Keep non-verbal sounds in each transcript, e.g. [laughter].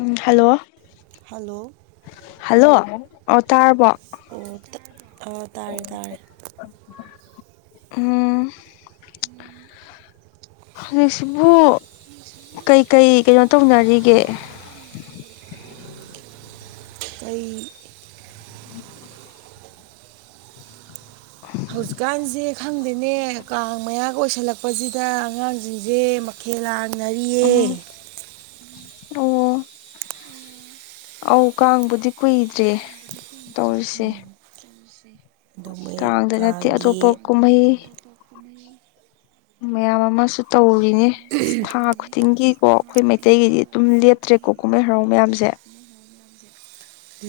ꯎꯝ hello hello hello ꯑꯣ ꯇꯥꯔꯕꯣ ꯑꯣ ꯑꯥ ꯇꯥꯔꯦ ꯇꯥꯔꯦ ꯎꯝ ꯍꯨꯖꯤꯛꯁꯤꯕꯨ ꯀꯩꯀꯩ ꯀꯩꯅꯣ ꯇꯧꯅꯔꯤꯒꯦ ꯀꯩ [inaudible] [inaudible] ꯍꯧꯖꯤꯛꯀꯥꯟꯖꯦ ꯈꯪꯗꯦꯅꯦ ꯀꯥꯡ ꯃꯌꯥꯒ ꯑꯣꯏꯁꯜꯂꯛꯄꯖꯤꯗ ꯑꯉꯥꯡꯖꯤꯡꯖꯦ ꯃꯛ ꯈꯦꯜ ꯂꯥꯡꯅꯔꯤꯌꯦ ꯎꯝ ꯑꯣ ꯑꯧ ꯀꯥꯡꯕꯨꯗꯤ ꯀꯨꯏꯗ꯭ꯔꯦ ꯇꯧꯔꯤꯁꯦ ꯑꯗꯣ ꯃꯣꯏ ꯀꯥꯡꯗ ꯅꯠꯇꯦ ꯀꯥꯡꯒꯤ ꯑꯇꯣꯞꯄ ꯀꯨꯝꯍꯩ ꯃꯌꯥꯝ ꯑꯃꯁꯨ ꯇꯧꯔꯤꯅꯦ ꯊꯥ ꯈꯨꯗꯤꯡꯒꯤꯀꯣ ꯑꯈꯣꯏ ꯃꯩꯇꯩꯒꯤꯗꯤ ꯇꯨꯝ ꯂꯦꯞꯇ꯭ꯔꯦꯀꯣ ꯀꯨꯝꯍꯩ ꯍꯔꯥꯎ ꯃꯌꯥꯝꯖꯦ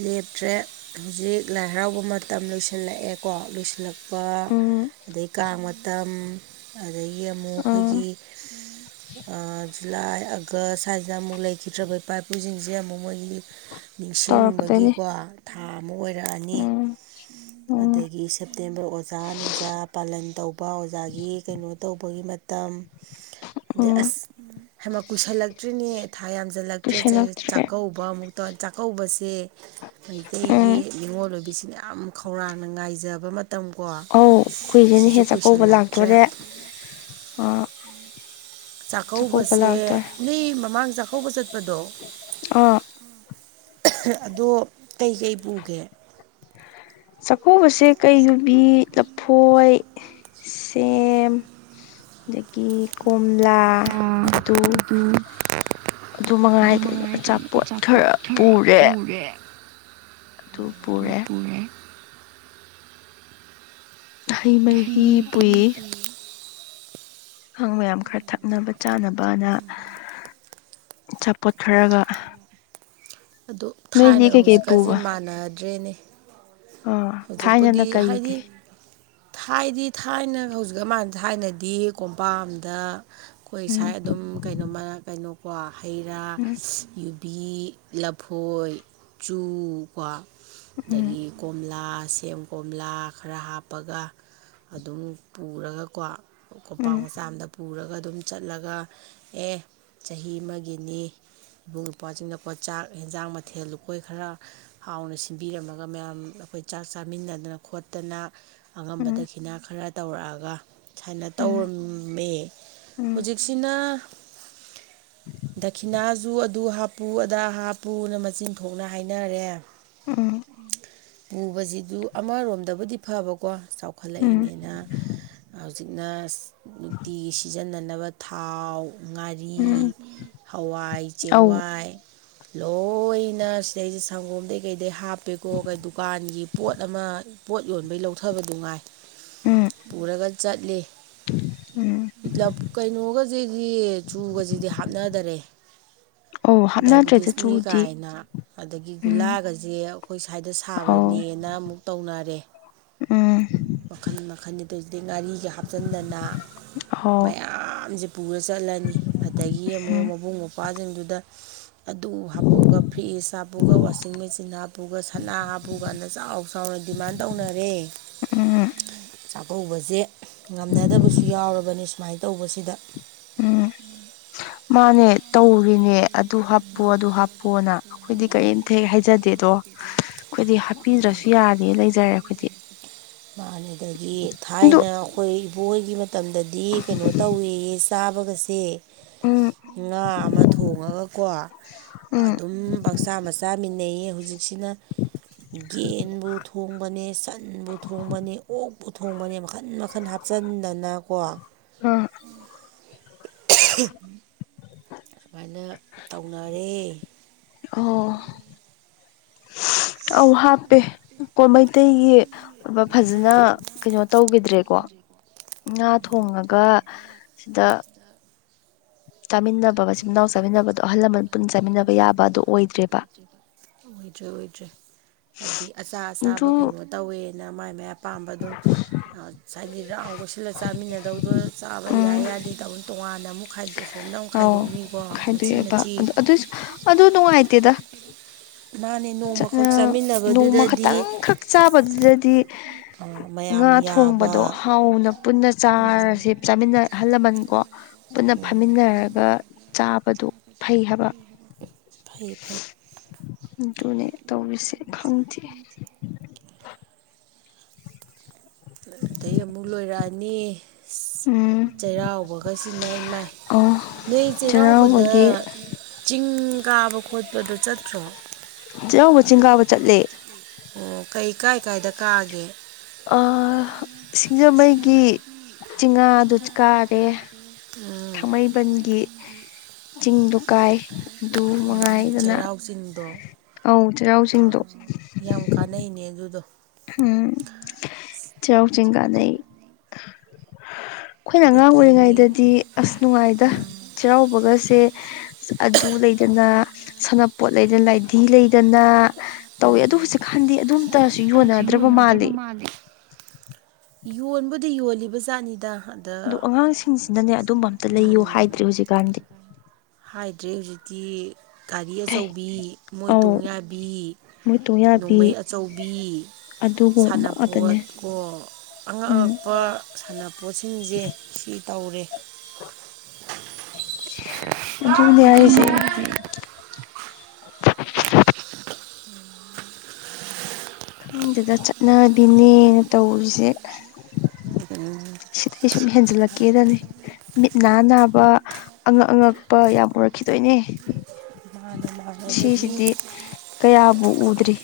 ꯂꯦꯞꯇ꯭ꯔꯦ ꯍꯨꯖꯤꯛ ꯂꯥꯏ ꯍꯔꯥꯎꯕ ꯃꯇꯝ ꯂꯣꯏꯁꯤꯜꯂꯛꯑꯦꯀꯣ ꯂꯣꯏꯁꯤꯜꯂꯛ ꯄ ꯎꯝ ꯑꯗꯩ ꯀꯥꯡ ꯃꯇꯝ ꯑꯗꯒꯤ ꯑꯃꯨꯛ ꯎꯝ ꯑꯩꯈꯣꯏꯒꯤ ꯑꯥ ꯖꯨꯂꯥꯏ ꯑꯥꯒꯁ ꯁꯥꯏꯖꯤꯗ ꯑꯃꯨꯛ ꯂꯩꯈꯤꯗ꯭ꯔꯥꯕ ꯏꯄꯥ ꯏꯄꯨꯖꯤꯡꯖꯦ ꯑꯃꯨꯛ ꯃꯣꯏꯒꯤ ꯅꯤꯡꯁꯤꯡꯕ ꯇꯧꯔꯛꯀꯗꯣꯏꯅꯤ [unintelligible] ꯊꯥ ꯑꯃꯨꯛ ꯑꯣꯏꯔꯛꯑꯅꯤ ꯎꯝ ꯎꯝ ꯑꯗꯒꯤ ꯁꯦꯞꯇꯦꯝꯕꯔ ꯑꯣꯖꯥ ꯅꯨꯡꯖꯥ ꯄꯥꯂꯟ ꯇꯧꯕ ꯑꯣꯖꯥꯒꯤ ꯀꯩꯅꯣ ꯇꯧꯕꯒꯤ ꯃꯇꯝ [inaudible] ꯑꯗꯩ ꯑꯁ ꯍꯩꯃ ꯀꯨꯏꯁꯜꯂꯛꯇ꯭ꯔꯤꯅꯦ ꯊꯥ ꯌꯥꯝꯖꯜꯂꯛꯇ꯭ꯔꯦ ꯆꯩ ꯀꯨꯏꯁꯜꯂꯛꯇ꯭ꯔꯦ ꯆꯥꯛꯀꯧ ꯕ ꯑꯃꯨꯛꯇꯧ ꯆꯥꯛꯀꯧꯕꯁꯦ ꯃꯩꯇꯩꯒꯤ ꯎꯝ ꯅꯤꯡꯉꯣꯜ ꯑꯣꯏꯕꯤꯁꯤꯡꯅ ꯌꯥꯝ ꯈꯧꯔꯥꯡꯅ ꯉꯥꯏꯖꯕ ꯃꯠ ꯑꯧ ꯀꯨꯏꯗ꯭ꯔꯦꯅꯦꯍꯦ ꯆꯥꯛꯀꯧꯕ ꯀꯨꯏꯁꯜꯂꯛꯇ꯭ꯔꯦ ꯂꯥꯛꯇꯣꯔꯦ ꯑꯥ ꯆꯥꯛꯀꯧꯕꯁꯦ ꯅꯣꯏ ꯃꯃꯥꯡ ꯆꯥꯛꯀꯧꯕ ꯆꯠꯄꯗꯣ ꯑꯥ ꯑꯗꯣ ꯀꯩꯀꯩ ꯄꯨꯒꯦ ꯆꯥꯛꯀꯧꯕꯁꯦ ꯀꯩ ꯌꯨꯕꯤ ꯂꯐꯣꯏ ꯁꯦꯝ ꯑꯗꯒꯤ ꯀꯣꯝꯂꯥ ꯑꯗꯨ ꯑꯗꯨ ꯃꯉꯥꯏ ꯀꯩꯅꯣ ꯑꯆꯥꯄꯣꯠ ꯈꯔ ꯄꯨꯔꯦ ꯑꯗꯨ ꯄꯨꯔꯦ ꯍꯩ ꯃꯍꯤ ꯄꯨꯏ ꯍꯥꯡ ꯃꯌꯥꯝ ꯈꯔ ꯊꯛꯅꯕ ꯆꯥꯅꯕ ꯑꯥꯅ ꯑꯆꯥꯄꯣꯠ ꯈꯔꯒ ꯑꯗꯨ ꯅꯣꯏꯗꯤ ꯊꯥꯏꯅꯒ ꯀꯩꯀꯩ ꯍꯧꯖꯤꯛꯀꯥꯖꯦ ꯄꯨꯕ ꯃꯥꯟꯅꯗ꯭ꯔꯦꯅꯦ ꯑꯣ ꯊꯥꯏꯅꯅ ꯍꯧꯖꯤꯛꯄꯨꯗꯤ ꯀꯩꯒꯤ ꯍꯥꯏꯗꯤ ꯊꯥꯏꯗꯤ ꯊꯥꯏꯅ ꯍꯧꯖꯤꯛꯀꯥ ꯃꯥꯟ ꯊꯥꯏꯅꯗꯤ ꯀꯣꯝꯄꯥꯛꯑꯝꯗ ꯈꯣꯏ ꯎꯝ ꯁꯥꯏ ꯑꯗꯨꯝ ꯀꯩꯅꯣꯃꯥ ꯀꯩꯅꯣꯀꯣ ꯍꯩ ꯔꯥ ꯎꯝ ꯌꯨ ꯕꯤ ꯂꯐꯣꯏ ꯆꯨ ꯀꯣ ꯎꯝ ꯑꯗꯒꯤ ꯀꯣꯝꯂꯥ ꯂꯥ ꯁꯦꯝ ꯀꯣꯝꯂꯥ ꯈꯔ ꯍꯥꯞꯄꯒ ꯑꯗꯨꯝ ꯄꯨꯔꯒꯀꯣ ꯀꯣꯝꯄꯥꯛ ꯎꯝ ꯃꯆꯥ ꯑꯃꯗ ꯄꯨꯔꯒ ꯑꯗꯨꯝ ꯆꯠꯂꯒ ꯑꯦ ꯆꯍꯤ ꯑꯃꯒꯤꯅꯤ ꯏꯕꯨꯡ ꯏꯄ꯭ꯋꯥꯖꯤꯡꯅꯀꯣ ꯆꯥꯛ ꯍꯦꯟꯖꯥꯡ ꯃꯊꯦꯜ ꯂꯨꯀꯣꯏ ꯈꯔ ꯍꯥꯎꯅ ꯁꯤꯟꯕꯤꯔꯝꯃꯒ ꯃꯌꯥꯝ ꯑꯈꯣꯏ ꯆꯥꯛ ꯆꯥꯃꯤꯟꯅꯗꯅ ꯈꯣꯠꯇꯅ ꯑꯉꯝꯕ ꯎꯝ ꯗꯈꯤꯅꯥ ꯈꯔ ꯇꯧꯔꯛꯑꯒ ꯁꯥꯏꯅ ꯇꯧꯔꯝꯃꯦ ꯎꯝ ꯍꯧꯖꯤꯛꯁꯤꯅ ꯗꯈꯤꯅꯥꯖꯨ ꯑꯗꯨ ꯍꯥꯞꯄꯨ ꯑꯗꯥ ꯍꯥꯞꯄꯨꯅ ꯃꯆꯤꯟ ꯊꯣꯛꯅ ꯍꯥꯏꯅꯔꯦ ꯎꯝ ꯄꯨꯕꯖꯤꯗꯨ ꯑꯃꯔꯣꯝꯗꯕꯨꯗꯤ ꯐꯕꯀꯣ ꯎꯝ ꯎꯝ ꯆꯥꯎꯈꯠꯂꯛꯏꯅꯤꯅ ꯍꯧꯖꯤꯛꯅ ꯅꯨꯡꯇꯤꯒꯤ ꯁꯤꯖꯤꯟꯅꯅꯕ ꯊꯥꯎ ꯉꯥꯏ ꯔꯤ ꯎꯝ ꯍꯋꯥꯏ ꯑꯧ ꯆꯦꯡꯋꯥꯏ ꯂꯣꯏꯅ ꯁꯤꯗꯩꯩ... ꯁꯪꯒꯣꯝꯗꯩꯩ ꯀꯩꯗꯩ ꯍꯥꯞꯄꯦꯀꯣ ꯀꯩ ꯗꯨꯀꯥꯟꯒꯤ ꯄꯣꯠ ꯑꯃ ꯄꯣꯠ ꯌꯣꯟꯕꯩ ꯂꯧꯊꯕꯗꯨ ꯉꯥꯏ ꯎꯝ ꯄꯨꯔꯒ ꯆꯠꯂꯦ ꯎꯝ ꯂꯕ ꯀꯩꯅꯣꯒ ꯖꯤꯗꯤ ꯆꯨꯒꯖꯤꯗꯤ ꯍꯥꯞꯅꯗꯔꯦ ꯑꯧ ꯍꯥꯞꯅꯗ꯭ꯔꯦꯗ ꯗꯥꯏꯕꯦꯇꯤꯁꯅꯤ ꯆꯨꯗꯤ ꯀꯥꯏꯅ ꯑꯗꯒꯤ ꯎꯝ ꯒꯨꯂꯥꯒꯁꯦ ꯑꯩꯈꯣꯏ ꯁ꯭ꯋꯥꯏꯗ ꯑꯧ ꯊꯥꯕꯅꯦꯅ ꯑꯃꯨꯛ ꯇꯧꯅꯔꯦ ꯎꯝ ꯃꯈꯜ ꯃꯈꯜꯅꯤ ꯑꯗꯨ ꯁꯤꯗꯩ ꯉꯥꯔꯤꯒ ꯍꯥꯞ ꯍꯥꯞꯆꯟꯗꯅ ꯍꯥꯎ ꯃꯌꯥꯝꯖꯦ ꯄꯨꯔ ꯆꯠꯂꯅꯤ ꯑꯗꯒꯤ ꯑꯃꯨꯛ ꯎꯝ ꯃꯕꯨꯡ ꯃꯧꯄꯥ ꯁꯤꯡꯗꯨꯗ ꯑꯗꯨ ꯍꯥꯞꯄꯨꯒ ꯐ꯭ꯔꯤꯖ ꯍꯥꯞꯄꯨꯒ ꯋꯥꯁꯤꯡ ꯃꯦꯆꯤꯟ ꯍꯥꯞꯄꯨꯒ ꯁꯅꯥ ꯍꯥꯞꯄꯨ ꯀꯅ ꯆꯥꯎ ꯆꯥꯎꯅ ꯗꯤꯃꯥꯟ ꯇꯧꯅꯔꯦ ꯎꯝ ꯆꯥꯛꯀꯧꯕꯁꯦ ꯉꯝꯅꯗꯕꯁꯨ ꯌꯥꯎꯔꯕꯅꯤ ꯁꯨꯃꯥꯏꯅ ꯇꯧꯕꯁꯤꯗ ꯎꯝ ꯃꯥꯅꯦ ꯇꯧꯔꯤꯅꯦ ꯑꯗꯨ ꯍꯥꯞꯄꯨ ꯑꯗꯨ ꯍꯥꯞꯄꯨꯅ ꯑꯩꯈꯣꯏꯗꯤ ꯀꯔꯤꯝꯇ ꯍꯦꯛ ꯍꯥꯏꯖꯗꯦꯗꯣ ꯑꯩꯈꯣꯏꯗꯤ ꯍꯥꯞꯄꯤꯗ꯭ꯔꯁꯨ ꯌꯥꯔꯦ ꯂꯩꯖꯔꯦ ꯑꯩꯈꯣꯏꯗꯤ ꯑꯗꯨ ꯊꯥꯏꯅ ꯑꯩꯈꯣꯏ ꯏꯕꯣꯍꯣꯏꯒꯤ ꯃꯇꯝꯗꯗꯤ ꯀꯩꯅꯣ ꯇꯧꯌꯦ ꯁꯦ ꯆꯥꯕꯒꯁꯦ ꯎꯝ ꯉꯥ ꯑꯃ ꯊꯣꯡꯉꯒꯀꯣ ꯎꯝ ꯑꯗꯨꯝ ꯄꯪꯆꯥꯥ ꯃꯆꯥꯃꯤꯟꯅꯩꯌꯦ ꯍꯧꯖꯤꯛꯁꯤꯅ ꯌꯦꯟꯕꯨ ꯊꯣꯡꯕꯅꯦ ꯁꯟꯕꯨ ꯊꯣꯡ ꯊꯣꯡꯕꯅꯦ ꯑꯣꯛ ꯑꯣꯛꯄꯨ ꯊꯣꯡꯕꯅꯦ ꯃꯈꯟ ꯃꯈꯟ ꯍꯥꯞꯆꯟꯗꯅꯀꯣ ꯑ [unintelligible] ꯁꯨꯃꯥꯏꯅ ꯇꯧꯅꯔꯦ ꯑꯣ ꯑꯧ ꯍꯥꯞꯄꯦ ꯀꯣ ꯃꯩꯇꯩꯒꯤ ꯐꯖꯅ ꯀꯩꯅꯣ ꯇꯧꯒꯤꯗ꯭ꯔꯦꯀꯣ ꯉꯥ ꯊꯣꯡꯉꯒ ꯁꯤꯗ ꯆꯥꯃꯤꯟꯅꯕ ꯃꯆꯤꯟ ꯃꯅꯥꯎ ꯆꯥꯃꯤꯟꯅꯕꯗꯣ ꯑꯍꯜ ꯂꯃꯟ ꯄꯨꯟ ꯆꯥꯃꯤꯟꯅꯕ ꯌꯥꯕꯗꯣ ꯑꯣꯏꯗ꯭ꯔꯦꯕ ꯑꯣꯏꯗ꯭ꯔꯦ ꯑꯣꯏꯗ꯭ꯔꯦ ꯍꯥꯏꯗꯤ ꯑꯆꯥ ꯑꯆꯥꯥꯕ ꯑꯗꯨ ꯀꯩꯅꯣ ꯇꯧꯋꯦꯅ ꯃꯥꯏ ꯃꯥꯏ ꯄꯥꯝꯕ ꯑꯗꯨꯝ ꯍꯥꯏꯗꯤ ꯔꯥꯎꯟ ꯀꯣꯏꯁꯤꯜꯂꯒ ꯆꯥꯃꯤꯟꯅꯗꯧꯗꯣ ꯆꯥꯕ ꯎꯝ ꯌꯥꯏ ꯌꯥꯗꯦ ꯇꯧꯅ ꯇꯣꯉꯥꯟꯅ ꯑꯃꯨꯛ ꯈꯥꯏꯗꯣꯛ ꯁꯣꯝꯗ ꯑꯃꯨꯛ ꯑꯧ ꯈꯥꯏꯗꯣꯛꯅꯤꯀꯣ ꯃꯆꯤ ꯈꯥꯏꯗꯣꯛꯑꯦꯕ ꯃꯆꯤ ꯑꯗꯨ ꯑꯗꯨꯏꯁꯨ ꯑꯗꯨ ꯅꯨꯡꯉꯥꯏꯇꯦꯗ ꯃꯥꯅꯦ ꯆꯠꯅ ꯅꯣꯡꯃꯈꯛ ꯅꯣꯡꯃ ꯆꯥꯃꯤꯟꯅꯕꯗꯨꯗꯗꯤ ꯈꯛꯇꯪ ꯈꯛ ꯆꯥꯕꯗꯨꯗꯗꯤ ꯉꯥ ꯃꯌꯥꯝ ꯌꯥꯕ ꯊꯣꯡꯕꯗꯣ ꯍꯥꯎꯅ ꯄꯨꯟꯅ ꯆꯥꯔꯁꯦ ꯆꯥꯃꯤꯟꯅ ꯑꯍꯜ ꯂꯃꯟꯀꯣ ꯄꯨꯟꯅ ꯐꯝꯃꯤꯟꯅꯔꯒ ꯆꯥꯕꯗꯨ ꯐꯩ ꯍꯥꯏꯕ ꯐꯩ ꯐꯩ ꯑꯗꯨꯅꯦ ꯇꯧꯔꯤꯁꯦ ꯈꯪꯗꯦ ꯑꯗꯩ ꯑꯃꯨꯛ ꯂꯣꯏꯔꯛꯑꯅꯤ ꯑꯁ ꯎꯝ ꯆꯩꯔꯥꯎꯕꯒꯁꯤꯅ ꯏꯃꯥꯏ ꯑꯣ ꯅꯣꯏ ꯆꯩꯔꯥꯎꯕꯗ ꯆꯩꯔꯥꯎꯕꯒꯤ ꯆꯤꯡ ꯀꯥꯕ ꯈꯣꯠꯄꯗꯨ ꯆꯠꯇ꯭ꯔꯣ ꯆꯩꯔꯥꯎꯕ ꯆꯤꯡ ꯀꯥꯕ ꯆꯠꯂꯦ ꯑꯣ ꯀꯩ ꯀꯥꯏ ꯀꯥꯏꯗ ꯀꯥꯒꯦ ꯑ ꯁꯤꯡꯖꯃꯩꯒꯤ ꯆꯤꯉꯥꯗꯨ ꯀꯥꯔꯦ ꯎꯝ ꯊꯥꯡꯃꯩꯕꯟꯒꯤ ꯆꯤꯡꯗꯨ ꯀꯥꯏ ꯑꯗꯨ ꯎꯝ ꯃꯉꯥꯏꯗꯅ ꯆꯩꯔꯥꯎ ꯆꯤꯡꯗꯣ ꯑꯧ ꯆꯦꯔꯥꯎ ꯆꯤꯡꯗꯣ ꯌꯥꯝ ꯀꯥꯅꯩꯅꯦ ꯑꯗꯨꯗꯣ ꯍꯝ ꯆꯦꯔꯥꯎ ꯆꯤꯡ ꯀꯥꯅꯩ ꯜꯈꯣꯏꯅ ꯑꯉꯥꯡ ꯑꯗꯒꯤ ꯑꯣꯏꯔꯤꯉꯩꯗꯗꯤ ꯑꯁ ꯅꯨꯉꯥꯏꯗ ꯆꯩꯔꯥꯎꯕꯒꯁꯦ ꯑꯗꯨ ꯂꯩꯗꯅ ꯁꯥꯟꯅꯄꯣꯠ ꯂꯩꯗꯅ ꯂꯥꯏꯙꯤ ꯂꯩꯗꯅ ꯇꯧꯋꯦ ꯑꯗꯨ ꯍꯧꯖꯤꯛꯀꯥꯟꯗꯤ ꯑꯗꯨ ꯑꯝꯇꯁꯨ ꯌꯣꯟꯅ ꯌꯣꯟꯅꯗ꯭ꯔꯕ ꯃꯥꯜꯂꯦ ꯌꯣꯟꯕꯨꯗꯤ ꯌꯣꯜꯂꯤꯕ ꯖꯥꯠꯅꯤꯗ ꯑꯗ ꯑꯗꯣ ꯑꯉꯥꯡꯁꯤꯡꯁꯤꯅꯅꯦ ꯑꯗꯨꯝꯕ ꯑꯝꯇ ꯂꯩꯌꯨ ꯍꯥꯏꯗ꯭ꯔꯦ ꯍꯧꯖꯤꯛꯀꯥꯟꯗꯤ ꯍꯥꯏꯗ꯭ꯔꯦ ꯍꯨꯖꯤꯛꯇꯤ ꯒꯥꯔꯤ ꯑꯆꯧꯕꯤ ꯃꯣꯏ ꯑꯧ ꯇꯣꯡ ꯌꯥꯕꯤ ꯃꯣꯏ ꯇꯣꯡ ꯌꯥꯕꯤ ꯅꯣꯡꯃꯩ ꯑꯆꯧꯕꯤ ꯑꯗꯨꯒꯨꯝꯕ ꯉꯥꯛꯇꯅꯦ ꯁꯥꯟꯅꯄꯣꯠ ꯀꯣ ꯑꯉꯛ ꯎꯝ ꯑꯉꯛꯄ ꯁꯥꯟꯅꯄꯣꯠꯁꯤꯡꯖꯦ ꯁꯤ ꯇꯧꯔꯦ ꯑꯗꯨꯅꯦ ꯍꯥꯏꯖꯦ [inaudible] ꯈꯪꯗꯦꯗ ꯆꯠꯅꯕꯤꯅꯦꯅ ꯇꯧꯔꯤꯖꯦ [inaudible] ꯁꯤꯗꯩ ꯁꯨꯝ ꯍꯦꯟꯖꯤꯜꯂꯛꯀꯦꯗꯅꯦ ꯃꯤꯠ ꯅꯥ ꯅꯥꯕ ꯑꯉꯛ ꯑꯉꯛꯄ ꯌꯥꯝ ꯎꯔꯛꯈꯤꯗꯣꯏꯅꯦ ꯃꯥꯅ ꯃꯥꯅ ꯑꯗꯒꯤ ꯁꯤꯁꯤꯗꯤ ꯀꯌꯥꯕꯨ ꯎꯗ꯭ꯔꯤ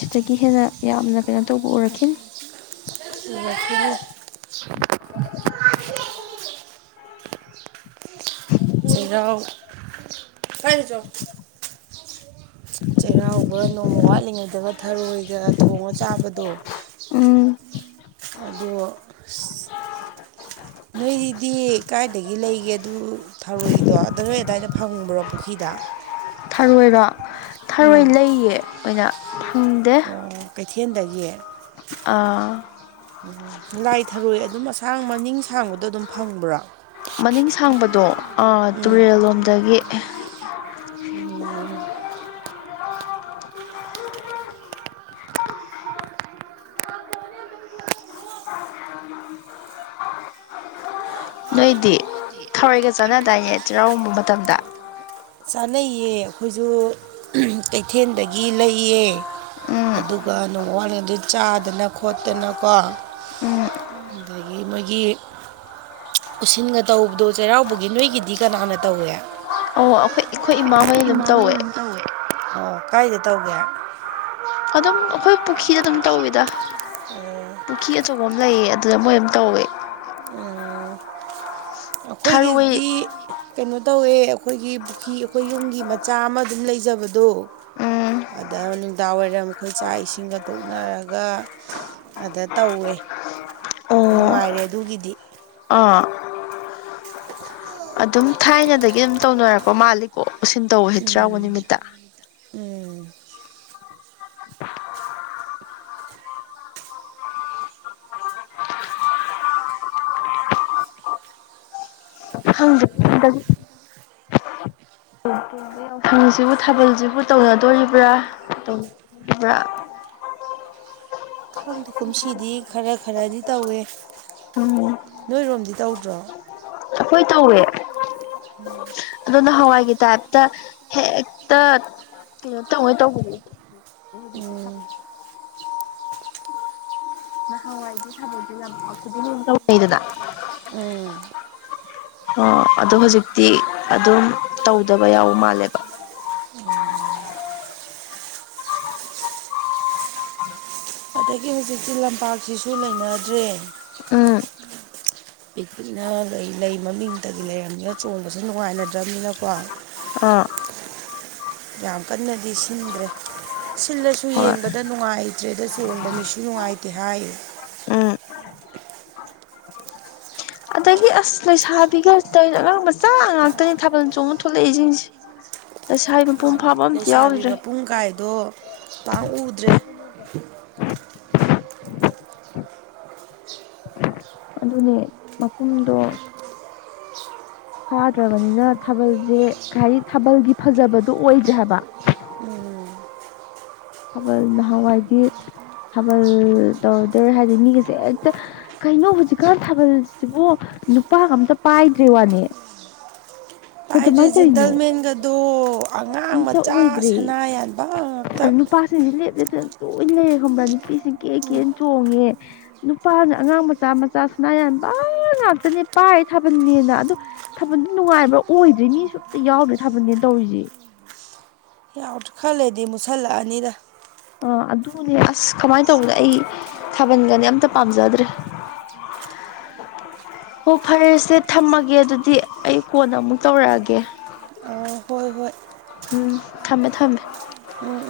ꯁꯤꯗꯒꯤ ꯍꯦꯟꯅ ꯌꯥꯝꯅ ꯀꯩꯅꯣ ꯇꯧꯕ ꯎꯔꯛꯈꯤꯅꯤ [inaudible] ꯆꯦꯔꯥꯎ ꯄꯥꯏꯅꯨ ꯆꯣ ꯆꯩꯔꯥꯎꯕ ꯅꯣꯡꯃ ꯋꯥꯠꯂꯤꯉꯩꯗꯕ ꯊꯔꯣꯏꯒ ꯊꯣꯡꯉ ꯆꯥꯕꯗꯣ ꯎꯝ ꯑꯗꯣ ꯅꯣꯏꯗꯤ ꯀꯥꯏꯗꯒꯤ ꯂꯩꯒꯦ ꯑꯗꯨ ꯊꯔꯣꯏꯗꯣ ꯑꯗꯣ ꯅꯣꯏ ꯑꯗ꯭ꯋꯥꯏꯗ ꯐꯪꯕ꯭ꯔꯣ ꯄꯨꯈꯤꯗ ꯊꯔꯣꯏꯔꯣ ꯊꯔꯣꯏ ꯂꯩꯌꯦ ꯑꯣꯏꯅ ꯐꯪꯗꯦ ꯀꯩꯊꯦꯟꯗꯒꯤ ꯑꯥ ꯂꯥꯏ ꯊꯔꯣꯏ ꯑꯗꯨꯝ ꯑꯁꯥꯡ ꯃꯅꯤꯡ ꯁꯥꯡꯕꯗꯣ ꯑꯗꯨꯝ ꯐꯪꯕ꯭ꯔꯣ ꯃꯅꯤꯡ ꯁꯥꯡꯕꯗꯣ ꯑ ꯇꯨꯔꯦꯜꯂꯣꯝꯗꯒꯤ ꯎꯝ ꯅꯣꯏꯗꯤ ꯊꯔꯣꯏꯒ ꯆꯥꯟꯅꯗꯥꯏꯅꯦ ꯆꯦꯔꯥꯎꯕ ꯃꯇꯝꯗ ꯆꯥꯅꯩꯌꯦ ꯑꯈꯣꯏꯖꯨ ꯎꯝ ꯀꯩꯊꯦꯜꯗꯒꯤ ꯂꯩꯌꯦ ꯎꯝ ꯑꯗꯨꯒ ꯅꯣꯡ ꯋꯥꯂꯤꯉꯩꯗꯩ ꯆꯥꯗꯅ ꯈꯣꯠꯇꯅ ꯀꯣ ꯎꯝ ꯑꯗꯒꯤ ꯃꯣꯏꯒꯤ ꯎꯁꯤꯟꯒ ꯇꯧꯕꯗꯣ ꯆꯩꯔꯥꯎꯕꯒꯤ ꯅꯣꯏꯒꯤꯗꯤ ꯀꯅꯥꯅ ꯇꯧꯋꯦ ꯑꯣ ꯑꯈꯣꯏ ꯈꯣꯏ ꯑꯈꯣꯏ ꯏꯃꯥꯒꯩꯅ ꯗꯨꯝ ꯇꯧꯋꯦ ꯀꯥꯏꯗ ꯇꯧꯒꯦ ꯑꯗꯨꯝ ꯑꯈꯣꯏ ꯄꯨꯈꯤꯗ ꯑꯗꯨꯝ ꯇꯧꯋꯤꯗ ꯄꯨꯈꯤ ꯑꯆꯧꯕ ꯑꯃꯥ ꯂꯩꯌꯦ ꯑꯗꯨꯗ ꯃꯣꯏ ꯑꯝ ꯇꯧꯋꯦ ꯑꯥ ꯊꯔꯣꯏ ꯑꯈꯣꯏꯒꯤꯗꯤ_ _ ꯀꯩꯅꯣ ꯇꯧꯋꯦ ꯑꯩꯈꯣꯏꯒꯤ ꯄꯨꯈꯤ ꯑꯈꯣꯏ ꯌꯨꯝꯒꯤ ꯃꯆꯥ ꯑꯃ ꯑꯗꯨꯝ ꯂꯩꯖꯕꯗꯣ_ _ ꯎꯝ ꯑꯗ ꯅꯨꯡꯗꯥꯡ ꯋꯥꯏꯔꯝ ꯈꯣꯏ ꯆꯥꯛ ꯏꯁꯤꯡꯒ ꯇꯣꯛꯅꯔꯒ_ _ ꯑꯗ ꯇꯧꯋꯦ ꯅꯨꯡꯉꯥꯏꯔꯦ ꯑꯗꯨꯒꯤꯗꯤ꯫ ꯑꯥ_ _ [unintelligible] ꯑꯗꯨꯝ ꯊꯥꯏꯅꯗꯒꯤ ꯑꯗꯨꯝ ꯇꯧꯅꯔꯛꯄ ꯃꯥꯜꯂꯤ꯫ ꯎꯝ ꯎꯝ꯫ ꯈꯪꯗꯦ [unintelligible] ꯍꯧꯖꯤꯛꯁꯤꯕꯨ ꯊꯥꯕꯜꯁꯤꯕꯨ ꯇꯧꯅꯗꯣꯔꯤꯕ꯭ꯔꯥ ꯇꯧꯔꯣꯢꯗꯧꯔꯤꯕ꯭ꯔꯥ ꯥꯡꯗ ꯀꯨꯝꯁꯤꯗꯤ ꯈꯔ ꯈꯔꯗꯤ ꯇꯧꯋꯦ ꯎꯝ ꯅꯣꯏꯔꯣꯝꯗꯤ ꯇꯧꯗ꯭ꯔꯣ ꯑꯩꯈꯣꯏ ꯇꯧꯋꯦ ꯎꯝ [inaudible] ꯑꯗꯨꯅ ꯍꯋꯥꯏꯒꯤ ꯇꯥꯏꯞꯇ ꯍꯦꯛꯇ ꯀꯩꯅꯣ ꯇꯧꯉꯩ ꯇꯧꯕꯅꯦ ꯍꯧꯖꯤꯛꯁꯦ ꯎꯝ ꯊꯥꯕꯜꯁꯦ ꯅꯍꯥꯟꯋꯥꯏꯒꯤ ꯊꯥꯕꯛꯁꯦ ꯌꯥꯝ ꯈꯨꯗꯤꯡ ꯇꯧꯅꯩꯗꯅ ꯎꯝ ꯑꯣ ꯑꯗꯨ ꯍꯧꯖꯤꯛꯇꯤ ꯑꯗꯨꯝ ꯇꯧꯗꯕ ꯌꯥꯎꯕ ꯃꯥꯜꯂꯦꯕ ꯎꯝ [inaudible] ꯑꯗꯒꯤ ꯍꯧꯖꯤꯛꯇꯤ ꯂꯝꯄꯥꯛꯁꯤꯁꯨ ꯂꯩꯅꯗ꯭ꯔꯦ ꯎꯝ ꯑꯩ ꯈꯨꯅ ꯂꯩ ꯂꯩ ꯃꯃꯤꯡꯇꯒꯤ ꯂꯩꯔꯕꯝꯅꯤꯅ ꯆꯣꯡꯕꯁꯨ ꯅꯨꯡꯉꯥꯏꯅꯗ꯭ꯔꯕꯅꯤꯅꯀꯣ ꯑꯥ ꯌꯥꯝ ꯀꯟꯅꯗꯤ ꯁꯤꯟꯗ꯭ꯔꯦ ꯁꯤꯜꯂꯁꯨ ꯍꯣꯏ ꯌꯦꯡꯕꯗ ꯅꯨꯡꯉꯥꯏꯇ꯭ꯔꯦꯗ ꯆꯣꯡꯕ ꯃꯤꯁꯨ ꯅꯨꯡꯉꯥꯏꯇ꯭ꯔꯦ ꯇꯦ ꯍꯥꯏ ꯎꯝ ꯑꯗꯒꯤ ꯑꯁ ꯂꯩꯁꯥꯕꯤꯒ ꯇꯧꯔꯤꯁꯦ ꯑꯉꯥꯡ ꯃꯆꯥ ꯉꯥꯛꯇꯅꯤ ꯊꯥꯕꯜ ꯆꯣꯡꯕꯅ ꯊꯣꯛꯂꯛꯏꯁꯤꯡꯁꯦ ꯂꯩꯁꯥꯕꯤ ꯃꯄꯨꯡ ꯐꯥꯕ ꯑꯝꯇ ꯂꯩꯁꯥꯕꯤ ꯌꯥꯎꯗ꯭ꯔꯦ ꯃꯄꯨꯡ ꯀꯥꯏꯗꯣ ꯄꯥꯛ ꯎꯗ꯭ꯔꯦ [inaudible] [unintelligible] ꯑꯗꯨꯅꯦ ꯃꯄꯨꯝꯗꯣ ꯊꯥꯈ꯭ꯔꯕꯅꯤꯅ ꯊꯥꯕꯜꯁꯦ ꯀꯩ ꯍꯥꯏ ꯊꯥꯕꯜꯒꯤ ꯐꯖꯕꯗꯣ ꯑꯣꯏꯗ꯭ꯔꯦ ꯍꯥꯏꯕ ꯎꯝ ꯊꯥꯕꯜ ꯅꯍꯥꯟꯋꯥꯏꯗꯤ ꯊꯥꯕꯜ ꯇꯧꯔꯛꯇꯧꯔꯦ ꯍꯥꯏꯗꯤ ꯃꯤꯒꯁꯦ ꯍꯦꯛꯇ ꯀꯩꯅꯣ ꯍꯧꯖꯤꯛꯀꯥꯟ ꯊꯥꯕꯜꯁꯤꯕꯨ ꯅꯨꯄꯥ ꯑꯝꯇ ꯄꯥꯏꯗ꯭ꯔꯦ ꯋꯥꯅꯦ ꯄꯥꯏꯗ꯭ꯔꯦ ꯀꯩꯗꯧꯃꯥꯏꯅ ꯇꯧꯔꯤꯅꯣ ꯖꯦꯟꯇꯜꯃꯦꯟꯒꯗꯣ ꯑꯉꯥꯡ ꯑꯝꯇ ꯃꯆꯥ ꯁꯅꯥ ꯌꯥꯟꯕ ꯉꯥꯛꯇ ꯁꯤꯡꯁꯤ ꯂꯦꯞ ꯂꯦꯞꯇꯅ ꯂꯣꯏꯅ ꯂꯩꯔꯦ ꯈꯪꯕ꯭ꯔꯥ ꯅꯨꯄꯤꯁꯤ ꯀꯦ ꯀꯦ ꯆꯣꯡꯉꯦ ꯅꯨꯄꯥꯁꯦ ꯑꯉꯥꯡ ꯃꯆꯥ ꯃꯆꯥ ꯁꯅꯥ ꯌꯥꯟꯕ ꯉꯥꯛꯇꯅꯦ ꯄꯥꯏ ꯊꯥꯕꯅꯦꯅ ꯑꯗꯨ ꯊꯥꯕꯜꯗꯤ ꯅꯨꯡꯉꯥꯏꯕ꯭ꯔꯥ ꯑꯣꯏꯗ꯭ꯦ ꯃꯤꯁꯨ ꯑꯝꯇ ꯌꯥꯎꯗ꯭ꯔꯦ ꯊꯥꯕꯜꯅꯦꯅ ꯇꯧꯔꯤꯁꯦ ꯈꯔ ꯂꯩꯔꯗꯤ ꯃꯨꯁꯜꯂꯛꯑꯅꯤꯗ ꯑ ꯑꯗꯨꯅꯦ ꯑꯁ ꯀꯃꯥꯏꯅ ꯇꯧꯕꯅꯣ ꯑꯩ ꯊꯥꯕꯜꯒꯅꯤ ꯑꯝꯇ ꯄꯥꯝꯖꯗ꯭ꯔꯦ [inaudible] [inaudible] ꯭ ꯑꯣ ꯐꯔꯦꯁꯦ ꯊꯝꯃꯒꯦ ꯑꯗꯨꯗꯤ ꯑꯩ ꯀꯣꯟ ꯑꯃꯨꯛ ꯇꯧꯔꯛꯑꯒꯦ ꯑꯥ ꯍꯣꯏ ꯍꯣꯏ ꯎꯝ ꯊꯝꯃꯦ ꯊꯝꯃꯦ ꯎꯝ